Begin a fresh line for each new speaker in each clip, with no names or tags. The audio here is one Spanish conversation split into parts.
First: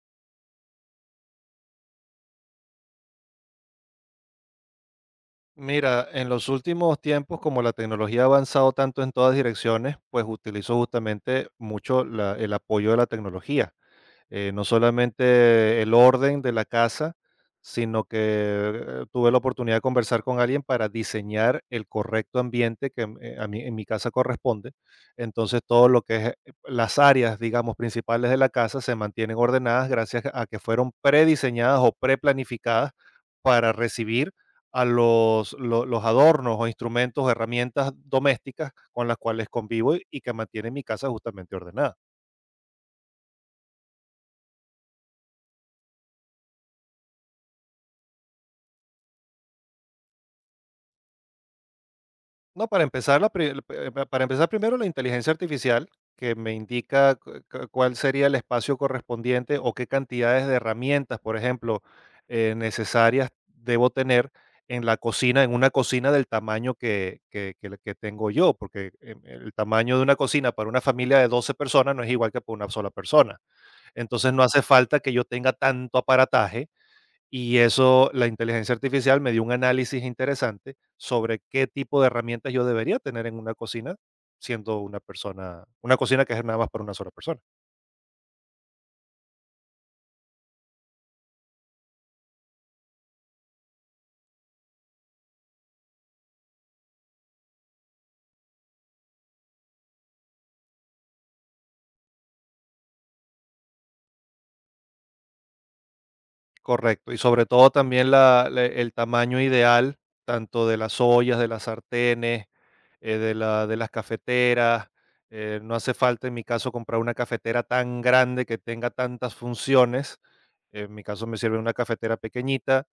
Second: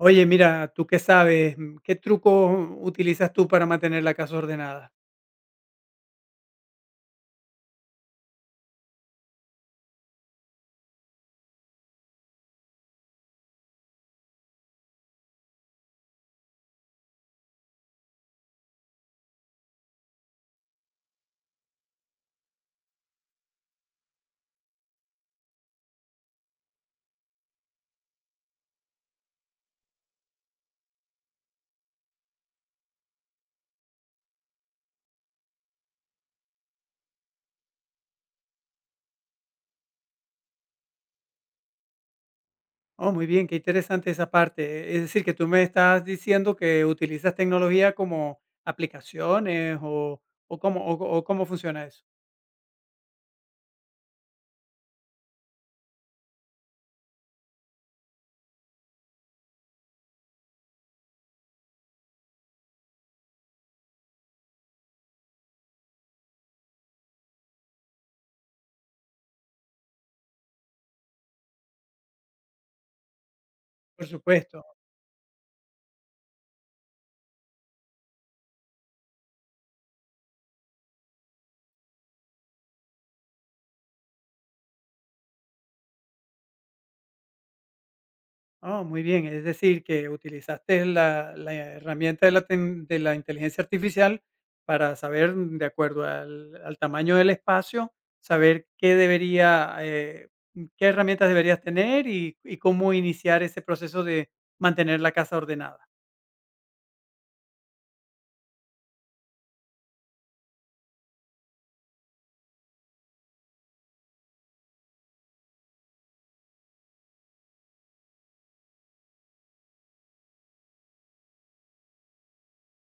Oye, mira, ¿tú qué sabes? ¿Qué truco utilizas tú para mantener la casa ordenada?
Mira, en los últimos tiempos, como la tecnología ha avanzado tanto en todas direcciones, pues utilizo justamente mucho el apoyo de la tecnología. No solamente el orden de la casa, sino que tuve la oportunidad de conversar con alguien para diseñar el correcto ambiente que a mí, en mi casa corresponde. Entonces, todo lo que es las áreas, digamos, principales de la casa se mantienen ordenadas gracias a que fueron prediseñadas o preplanificadas para recibir a los adornos o instrumentos o herramientas domésticas con las cuales convivo y que mantienen mi casa justamente ordenada.
Oh, muy bien, qué interesante esa parte. Es decir, que tú me estás diciendo que utilizas tecnología como aplicaciones o cómo, o cómo funciona eso.
No, para empezar, la pri- la pa- para empezar primero la inteligencia artificial, que me indica cuál sería el espacio correspondiente o qué cantidades de herramientas, por ejemplo, necesarias debo tener en la cocina, en una cocina del tamaño que tengo yo, porque el tamaño de una cocina para una familia de 12 personas no es igual que para una sola persona.
Por
Entonces no hace
supuesto.
falta que yo tenga tanto aparataje y eso, la inteligencia artificial me dio un análisis interesante sobre qué tipo de herramientas yo debería tener en una cocina, siendo una persona, una cocina que es nada más para una sola persona.
Oh, muy bien. Es decir, que utilizaste la herramienta de de la inteligencia artificial para saber, de acuerdo al tamaño del espacio, saber qué debería, qué herramientas deberías tener y cómo iniciar ese proceso de mantener la casa ordenada.
Correcto. Y sobre todo también el tamaño ideal, tanto de las ollas, de las sartenes, de las cafeteras. No hace falta en mi caso comprar una cafetera tan grande que tenga tantas funciones. En mi caso me sirve una cafetera pequeñita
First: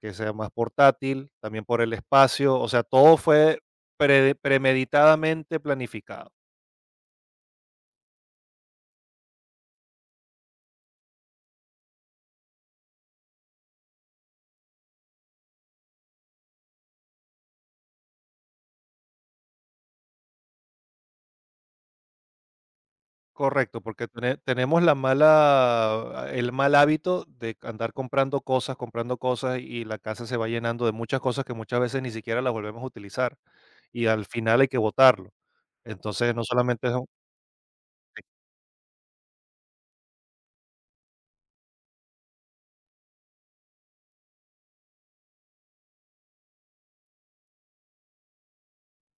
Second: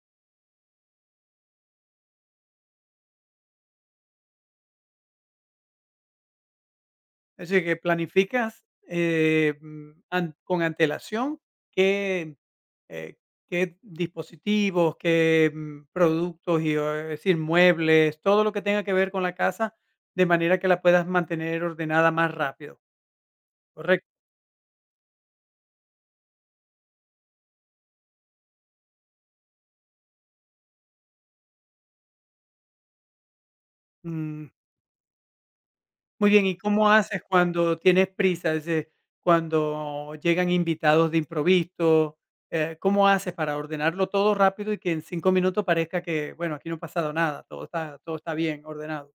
que sea más portátil, también por el espacio, o sea, todo fue prede premeditadamente planificado.
Es decir, que planificas, con antelación qué, eh, qué dispositivos, qué productos, es decir, muebles, todo lo que tenga que ver con la casa, de manera que la puedas mantener ordenada más rápido,
Correcto,
¿correcto?
porque tenemos la mal hábito de andar comprando cosas, y la casa se va llenando de muchas cosas que muchas veces ni siquiera las volvemos a utilizar, y al
Mm,
final hay que botarlo.
muy
Entonces, no
bien, ¿y
solamente
cómo
es un.
haces cuando tienes prisa? Es decir, cuando llegan invitados de improviso, ¿cómo haces para ordenarlo todo rápido y que en 5 minutos parezca que, bueno, aquí no ha pasado nada, todo está bien ordenado?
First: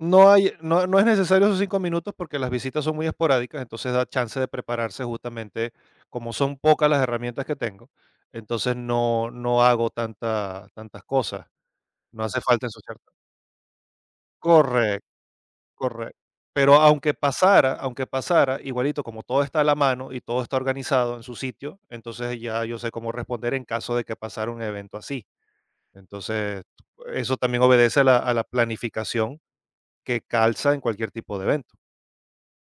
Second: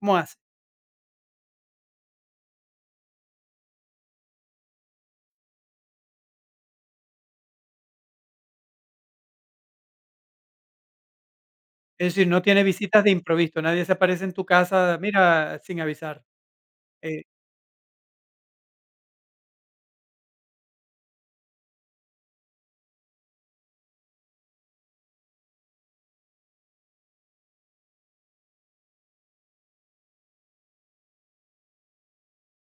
¿Cómo hace?
hay, no, no es necesario esos 5 minutos porque las visitas son muy esporádicas, entonces da chance de prepararse justamente, como son pocas las herramientas que tengo, entonces no hago tantas cosas,
Es
no
decir,
hace
no tiene
falta ensuciar.
visitas de improviso, nadie se aparece en tu casa,
Correcto,
mira, sin
correcto.
avisar.
Pero
Eh,
aunque pasara, igualito como todo está a la mano y todo está organizado en su sitio, entonces ya yo sé cómo responder en caso de que pasara un evento así. Entonces, eso también obedece a la planificación que calza en cualquier tipo de evento.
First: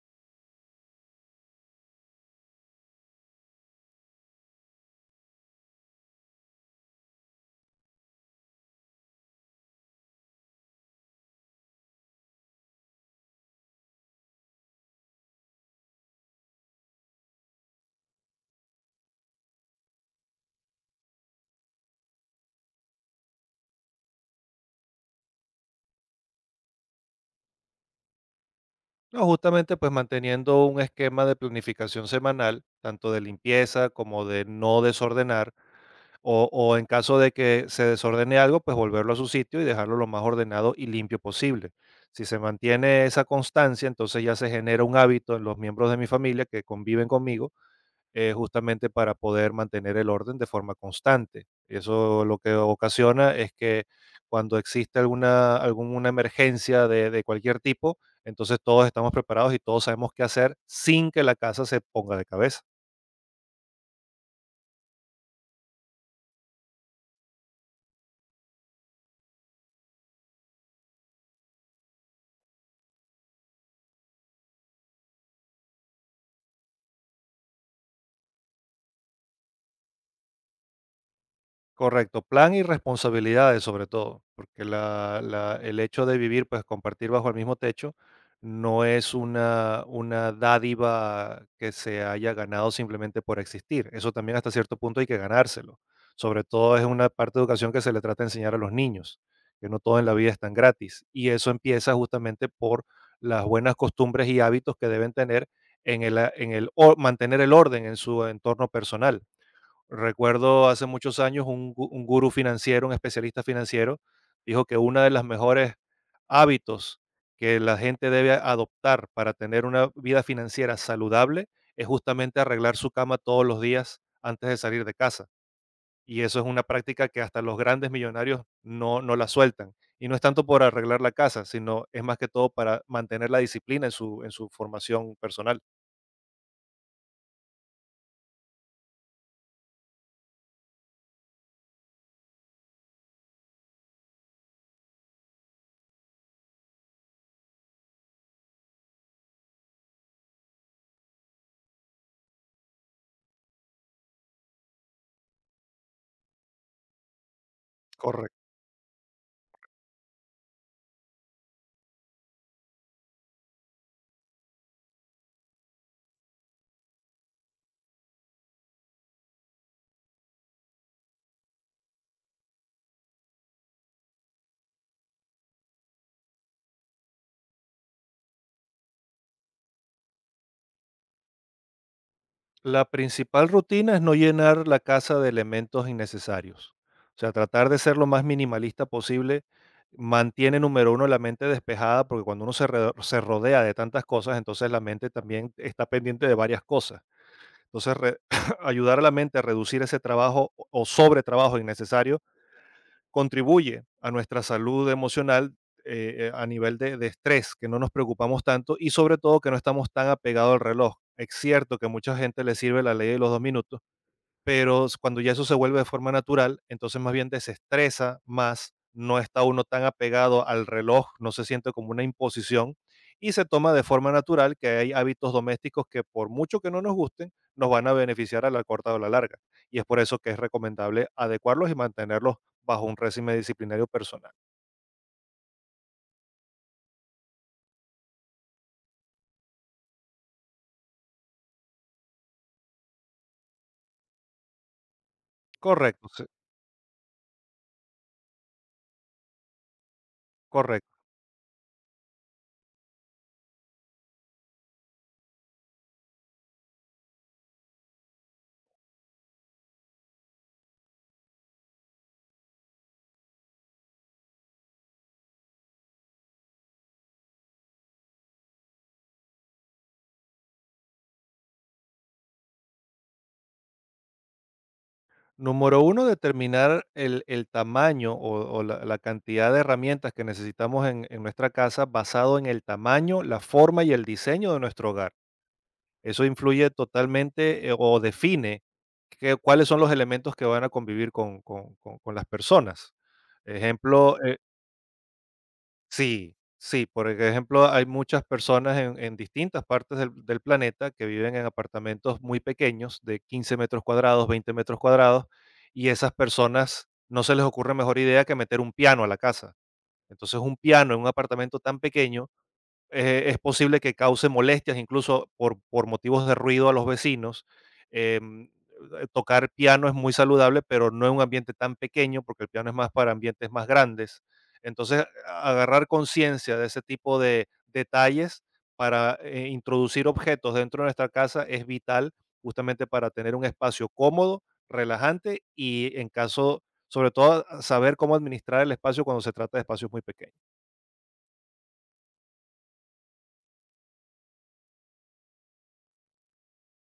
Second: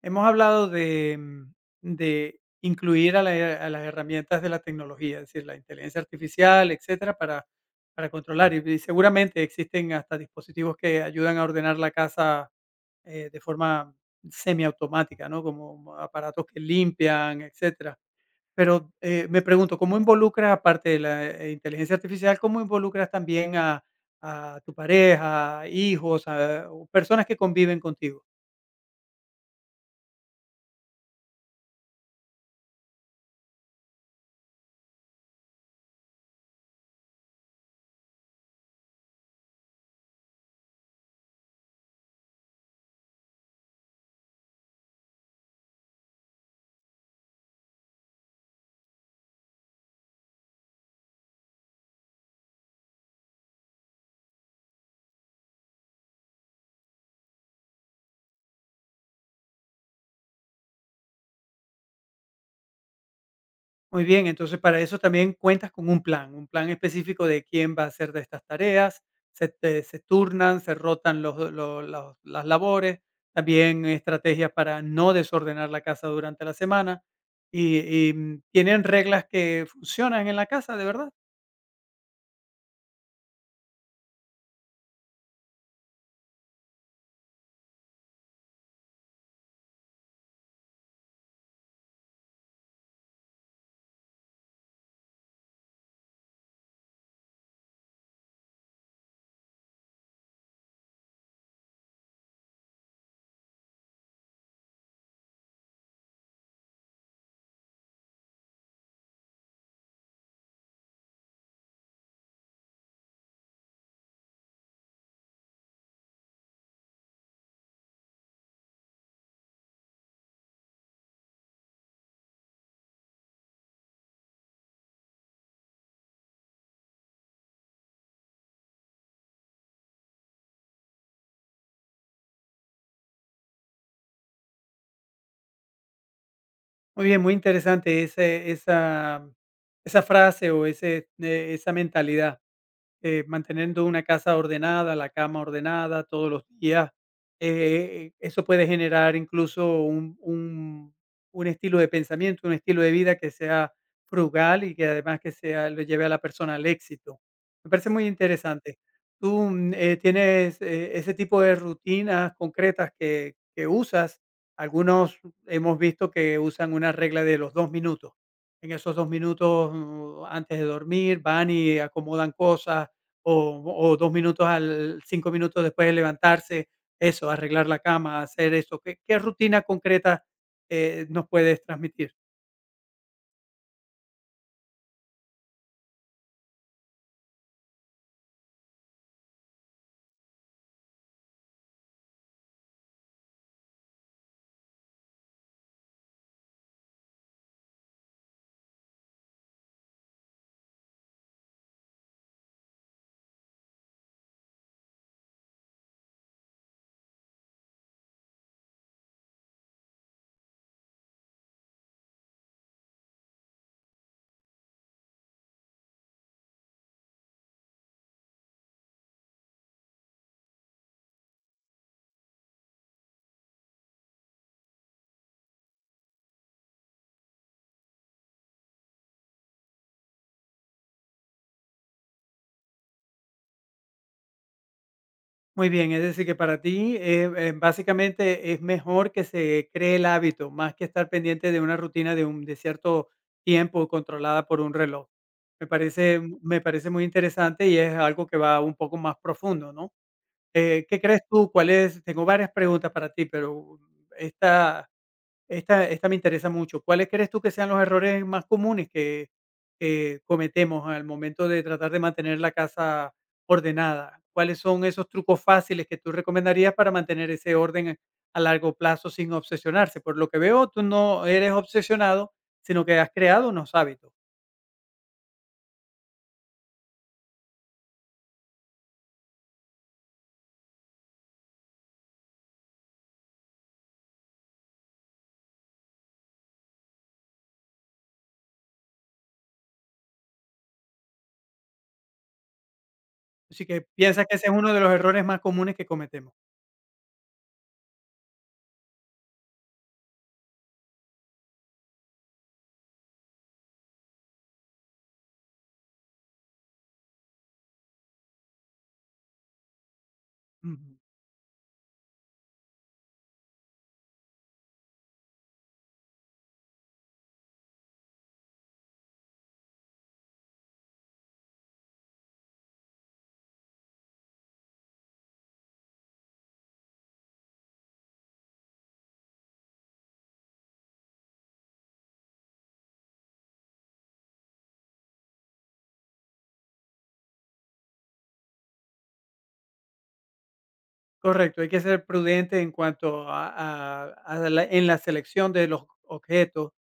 hemos hablado de de incluir a la a las herramientas de la tecnología, es decir, la inteligencia artificial, etcétera, para controlar, y seguramente existen hasta dispositivos que ayudan a ordenar la casa, de forma semiautomática, ¿no? Como aparatos que limpian, etcétera. Pero, me pregunto, ¿cómo involucras, aparte de la inteligencia artificial, cómo involucras también a tu pareja, hijos, a o personas que conviven contigo?
No, justamente pues manteniendo un esquema de planificación semanal, tanto de limpieza como de no desordenar, o en caso de que se desordene algo, pues volverlo a su sitio y dejarlo lo más ordenado y limpio posible. Si se mantiene esa constancia, entonces ya se genera un hábito en los miembros de mi familia que conviven conmigo justamente para poder mantener el orden de forma constante. Eso lo que ocasiona es que cuando existe alguna emergencia de cualquier tipo, entonces todos estamos preparados y todos sabemos qué hacer sin que la casa se ponga de cabeza.
Muy bien, entonces para eso también cuentas con un plan específico de quién va a hacer de estas tareas, se turnan, se rotan los lo los las labores, también estrategias para no desordenar la casa durante la semana, y y ¿tienen reglas que funcionan en la casa, de verdad?
Correcto, plan y responsabilidades sobre todo, porque el hecho de vivir, pues compartir bajo el mismo techo, no es una dádiva que se haya ganado simplemente por existir. Eso también hasta cierto punto hay que ganárselo. Sobre todo es una parte de educación que se le trata de enseñar a los niños, que no todo en la vida es tan gratis. Y eso empieza justamente por las buenas costumbres y hábitos que deben tener en el, a- en el o- mantener el orden en su entorno personal. Recuerdo hace muchos años un gurú financiero, un especialista financiero, dijo que una de las mejores hábitos que la gente debe adoptar para tener una vida financiera saludable es justamente arreglar su cama todos los días antes de salir de casa. Y eso es una práctica que hasta los grandes millonarios no la sueltan. Y no es tanto por arreglar la casa, sino es más que todo para mantener la disciplina en su formación personal.
Muy bien, muy interesante ese esa esa frase o esa mentalidad, manteniendo una casa ordenada, la cama ordenada todos los días, eso puede generar incluso un estilo de pensamiento, un estilo de vida que sea frugal y que además que sea, lo lleve a la persona al éxito. Me parece muy
Correcto.
interesante. ¿Tú tienes ese tipo de rutinas concretas que usas? Algunos hemos visto que usan una regla de los 2 minutos. En esos 2 minutos antes de dormir van y acomodan cosas, o o 2 minutos al 5 minutos después de levantarse, eso, arreglar la cama, hacer eso. ¿Qué rutina concreta, nos puedes transmitir?
La principal rutina es no llenar la casa de elementos innecesarios. O sea, tratar de ser lo más minimalista posible mantiene, número uno, la mente despejada, porque cuando uno se rodea de tantas cosas, entonces la mente también está pendiente de varias cosas. Entonces, ayudar a la mente a reducir ese trabajo o sobretrabajo innecesario contribuye a nuestra salud emocional a nivel de estrés, que no nos preocupamos tanto y sobre todo que no estamos tan apegados al reloj. Es cierto que a mucha gente le sirve la ley de los 2 minutos pero s cuando ya eso se vuelve de forma natural, entonces más bien desestresa más, no está uno tan apegado al reloj, no se siente como una imposición y se toma de forma natural que hay hábitos domésticos que por mucho que no nos gusten, nos van a beneficiar a la corta o a la larga. Y es por eso que es recomendable adecuarlos y mantenerlos bajo un régimen disciplinario personal.
Muy bien, es decir, que para ti, básicamente es mejor que se cree el hábito, más que estar pendiente de una rutina de un de cierto tiempo controlada por un reloj.
Correcto, sí,
Me parece muy interesante y es algo que va un poco más profundo, ¿no?
correcto.
¿Qué crees tú? ¿Cuál es? Tengo varias preguntas para ti, pero esta esta me interesa mucho. ¿Cuáles crees tú que sean los errores más comunes que cometemos al momento de tratar de mantener la casa ordenada? ¿Cuáles son esos trucos fáciles que tú recomendarías para mantener ese orden a largo plazo sin obsesionarse? Por lo que veo, tú no eres obsesionado, sino que has creado unos hábitos.
Número uno determinar el tamaño o la cantidad de herramientas que necesitamos en nuestra casa basado en el tamaño, la forma y el diseño de nuestro hogar. Eso influye totalmente, o define que cuáles son los elementos que van a convivir con las personas.
Así que
Ejemplo,
piensas que
eh.
ese es uno de los errores más comunes que cometemos.
Sí, sí, por ejemplo, hay muchas personas en distintas partes del planeta que viven en apartamentos muy pequeños, de 15 metros cuadrados, 20 metros cuadrados, y esas personas no se les ocurre mejor idea que meter un piano a la casa. Entonces, un piano
Ujú.
en un apartamento tan pequeño es posible que cause molestias, incluso por motivos de ruido a los vecinos. Em, Tocar piano es muy saludable, pero no en un ambiente tan pequeño, porque el piano es más para ambientes más grandes. Entonces, agarrar conciencia de ese tipo de detalles para introducir objetos dentro de nuestra casa es vital justamente para tener un espacio cómodo, relajante y en caso, sobre todo, saber cómo administrar el espacio cuando se trata de espacios muy pequeños.
Correcto, hay que ser prudente en cuanto a la selección de los objetos,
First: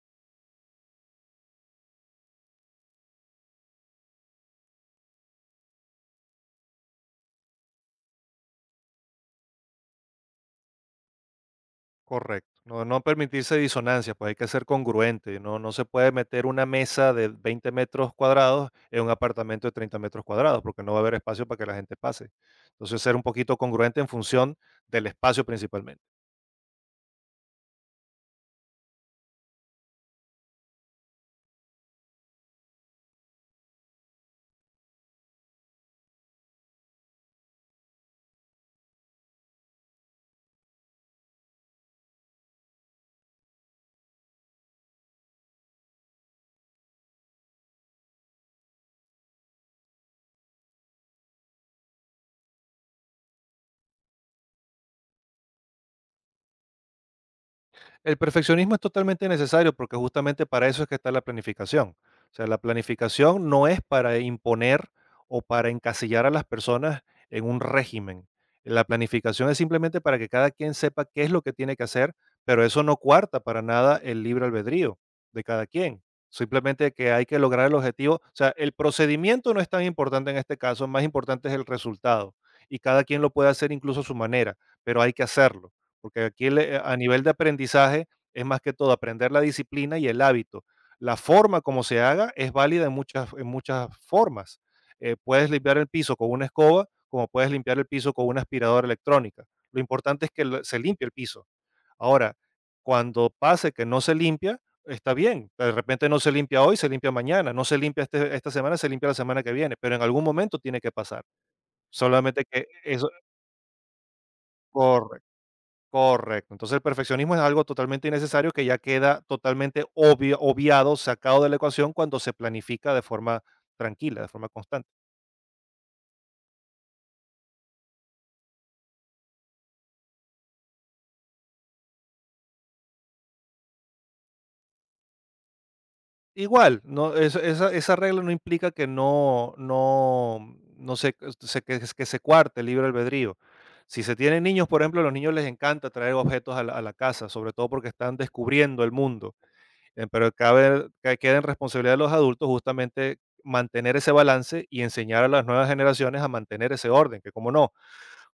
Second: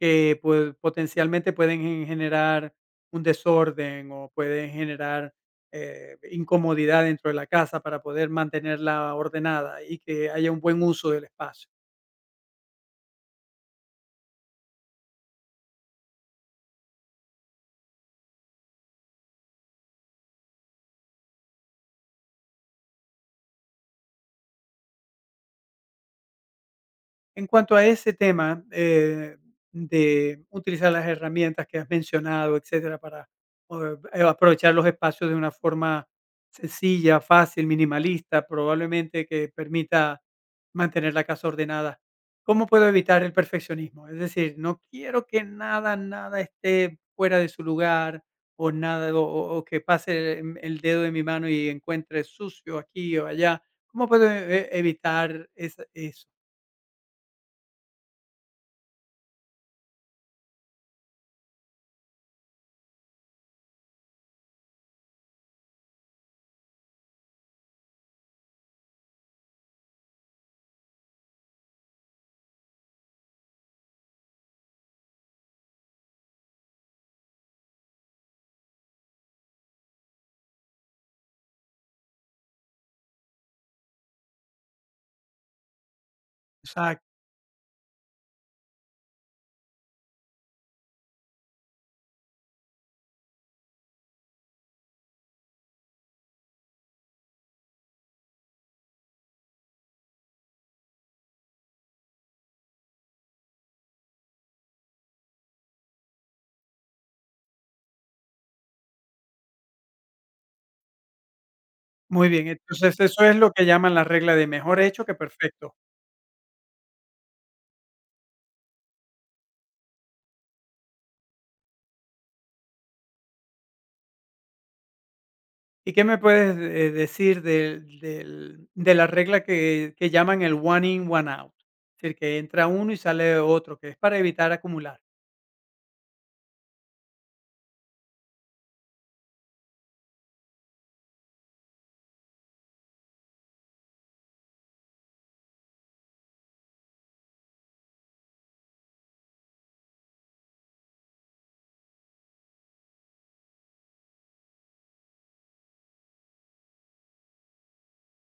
que, pues, potencialmente pueden generar un desorden o pueden generar, incomodidad dentro de la casa para poder mantenerla ordenada y que haya un buen uso del espacio.
Correcto. No, no permitirse disonancias, pues hay que ser congruente. No, no se puede meter una mesa de 20 metros cuadrados en un apartamento de 30 metros cuadrados, porque no va a haber espacio para que la gente pase. Entonces, ser un poquito congruente en función del espacio principalmente.
En cuanto a ese tema, de utilizar las herramientas que has mencionado, etcétera, para aprovechar los espacios de una forma sencilla, fácil, minimalista, probablemente que permita mantener la casa ordenada. ¿Cómo puedo evitar el perfeccionismo? Es decir, no quiero que nada esté fuera de su lugar o nada, o que pase el dedo de mi mano y encuentre sucio aquí o allá. ¿Cómo puedo evitar eso?
El perfeccionismo es totalmente necesario porque justamente para eso es que está la planificación. O sea, la planificación no es para imponer o para encasillar a las personas en un régimen. La planificación es simplemente para que cada quien sepa qué es lo que tiene que hacer, pero eso no cuarta para nada el libre albedrío de cada quien. Simplemente que hay que lograr el objetivo. O sea, el procedimiento no es tan importante en este caso, más importante es el resultado. Y cada quien lo puede hacer incluso a su manera, pero hay que hacerlo. Porque aquí el, a nivel de aprendizaje es más que todo aprender la disciplina y el hábito. La forma como se haga es válida en muchas formas. Puedes limpiar el piso con una escoba, como puedes limpiar el piso con una aspiradora electrónica. Lo importante es que se limpie el piso. Ahora, cuando pase que no se limpia, está bien. De repente no se limpia hoy, se limpia mañana. No se limpia este- esta semana, se limpia la semana que viene. Pero en algún momento tiene que pasar.
Muy
Solamente
bien,
que
entonces
eso.
eso es lo que llaman la regla de mejor hecho que perfecto.
Correcto. Entonces, el perfeccionismo es algo totalmente innecesario que ya queda totalmente obvio, obviado, sacado de la ecuación cuando se planifica de forma tranquila, de forma constante.
¿Y qué me puedes, decir del del de la regla que llaman el one in, one out? Es decir, que entra uno y sale otro, que es para evitar acumular.
Igual, no, esa regla no implica que no, no, no se, se- que se cuarte el libre albedrío. Si se tienen niños, por ejemplo, a los niños les encanta traer objetos a la casa, sobre todo porque están descubriendo el mundo. Pero cabe que queda en responsabilidad de los adultos justamente mantener ese balance y enseñar a las nuevas generaciones a mantener ese orden, que como no,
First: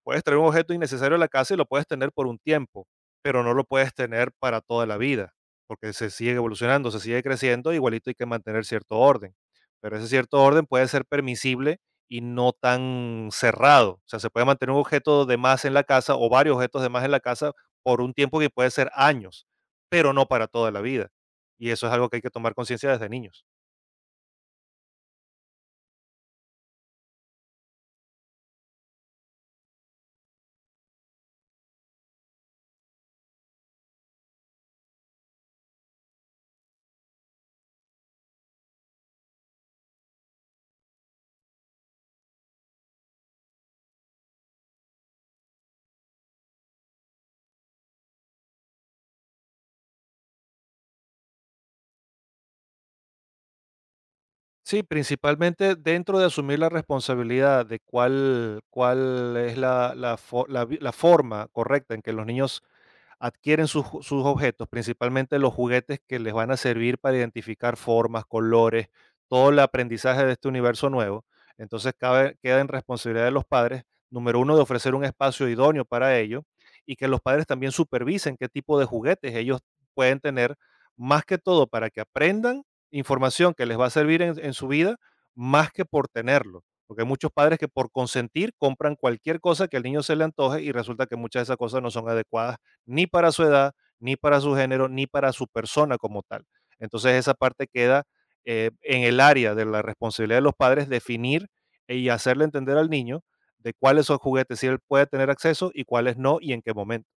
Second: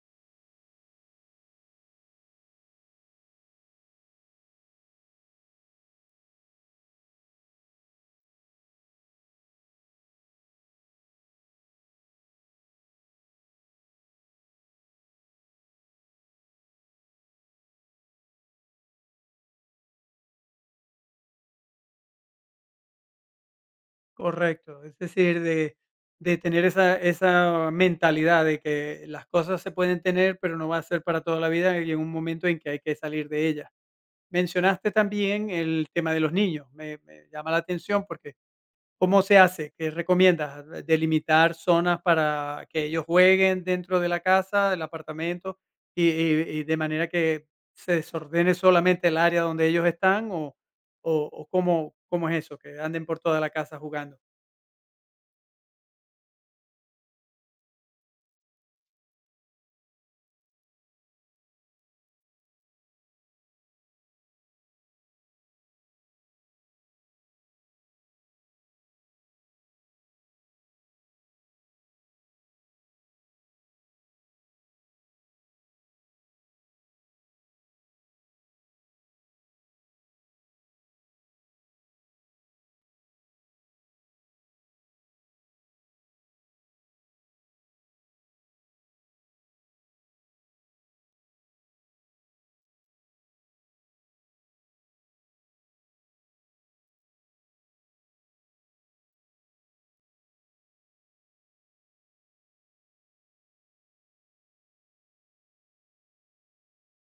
puedes traer un objeto innecesario a la casa y lo puedes tener por un tiempo, pero no lo puedes tener para toda la vida, porque se sigue evolucionando, se sigue creciendo, igualito hay que mantener cierto orden. Pero ese cierto orden puede ser permisible y no tan cerrado. O sea, se puede mantener un objeto de más en la casa o varios objetos de más en la casa por un tiempo que puede ser años, pero no para toda la vida. Y eso es algo que hay que tomar conciencia desde niños.
Correcto, es decir, de tener esa mentalidad de que las cosas se pueden tener, pero no va a ser para toda la vida y en un momento en que hay que salir de ellas. Mencionaste también el tema de los niños, me llama la atención porque ¿cómo se hace? ¿Qué recomiendas? ¿Delimitar zonas para que ellos jueguen dentro de la casa, del apartamento, y de manera que se desordene solamente el área donde ellos están? ¿O cómo es eso, que anden por toda la casa jugando?
Sí, principalmente dentro de asumir la responsabilidad de cuál es la, la, fo- la vi- la forma correcta en que los niños adquieren sus objetos, principalmente los juguetes que les van a servir para identificar formas, colores, todo el aprendizaje de este universo nuevo. Entonces queda en responsabilidad de los padres, número uno, de ofrecer un espacio idóneo para ello y que los padres también supervisen qué tipo de juguetes ellos pueden tener, más que todo para que aprendan información que les va a servir en su vida, más que por tenerlo. Porque hay muchos padres que por consentir compran cualquier cosa que al niño se le antoje y resulta que muchas de esas cosas no son adecuadas ni para su edad, ni para su género, ni para su persona como tal. Entonces esa parte queda en el área de la responsabilidad de los padres definir y hacerle entender al niño de cuáles son juguetes si él puede tener acceso y cuáles no y en qué momento.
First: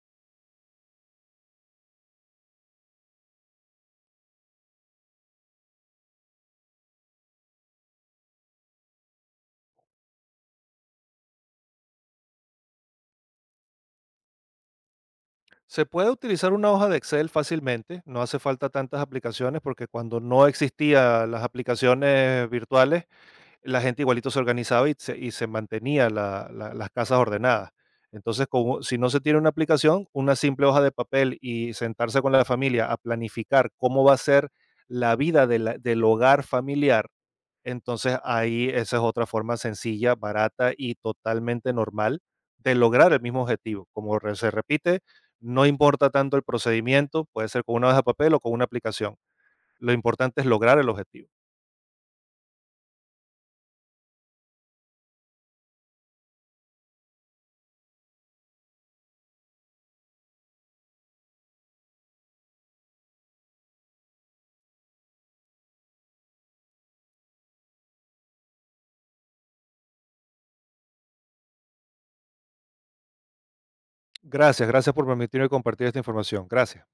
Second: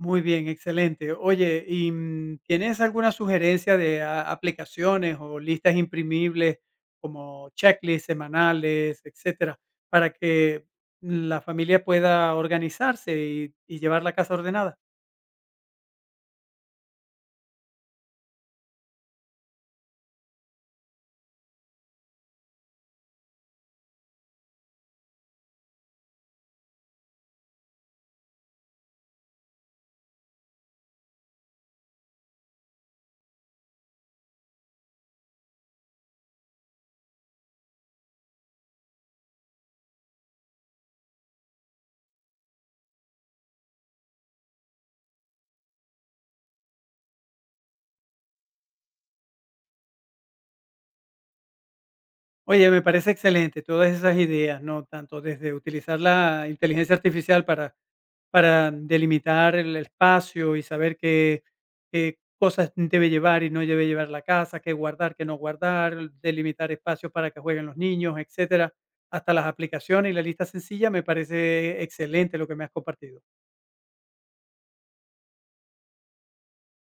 Muy bien, excelente. Oye, ¿y tienes alguna sugerencia de aplicaciones o listas imprimibles como checklists semanales, etcétera, para que la familia pueda organizarse y llevar la casa ordenada?
Se puede utilizar una hoja de Excel fácilmente, no hace falta tantas aplicaciones porque cuando no existían las aplicaciones virtuales, la gente igualito se organizaba y se mantenía las casas ordenadas. Entonces, como, si no se tiene una aplicación, una simple hoja de papel y sentarse con la familia a planificar cómo va a ser la vida de del hogar familiar, entonces ahí esa es otra forma sencilla, barata y totalmente normal de lograr el mismo objetivo. Como se repite, no importa tanto el procedimiento, puede ser con una hoja de papel o con una aplicación. Lo importante es lograr el objetivo.
Oye, me parece excelente todas esas ideas, ¿no? Tanto desde utilizar la inteligencia artificial para delimitar el espacio y saber qué, qué cosas debe llevar y no debe llevar la casa, qué guardar, qué no guardar, delimitar espacios para que jueguen los niños, etcétera, hasta las aplicaciones y la lista sencilla, me parece excelente lo que me has compartido.
Gracias, gracias por permitirme compartir esta información. Gracias.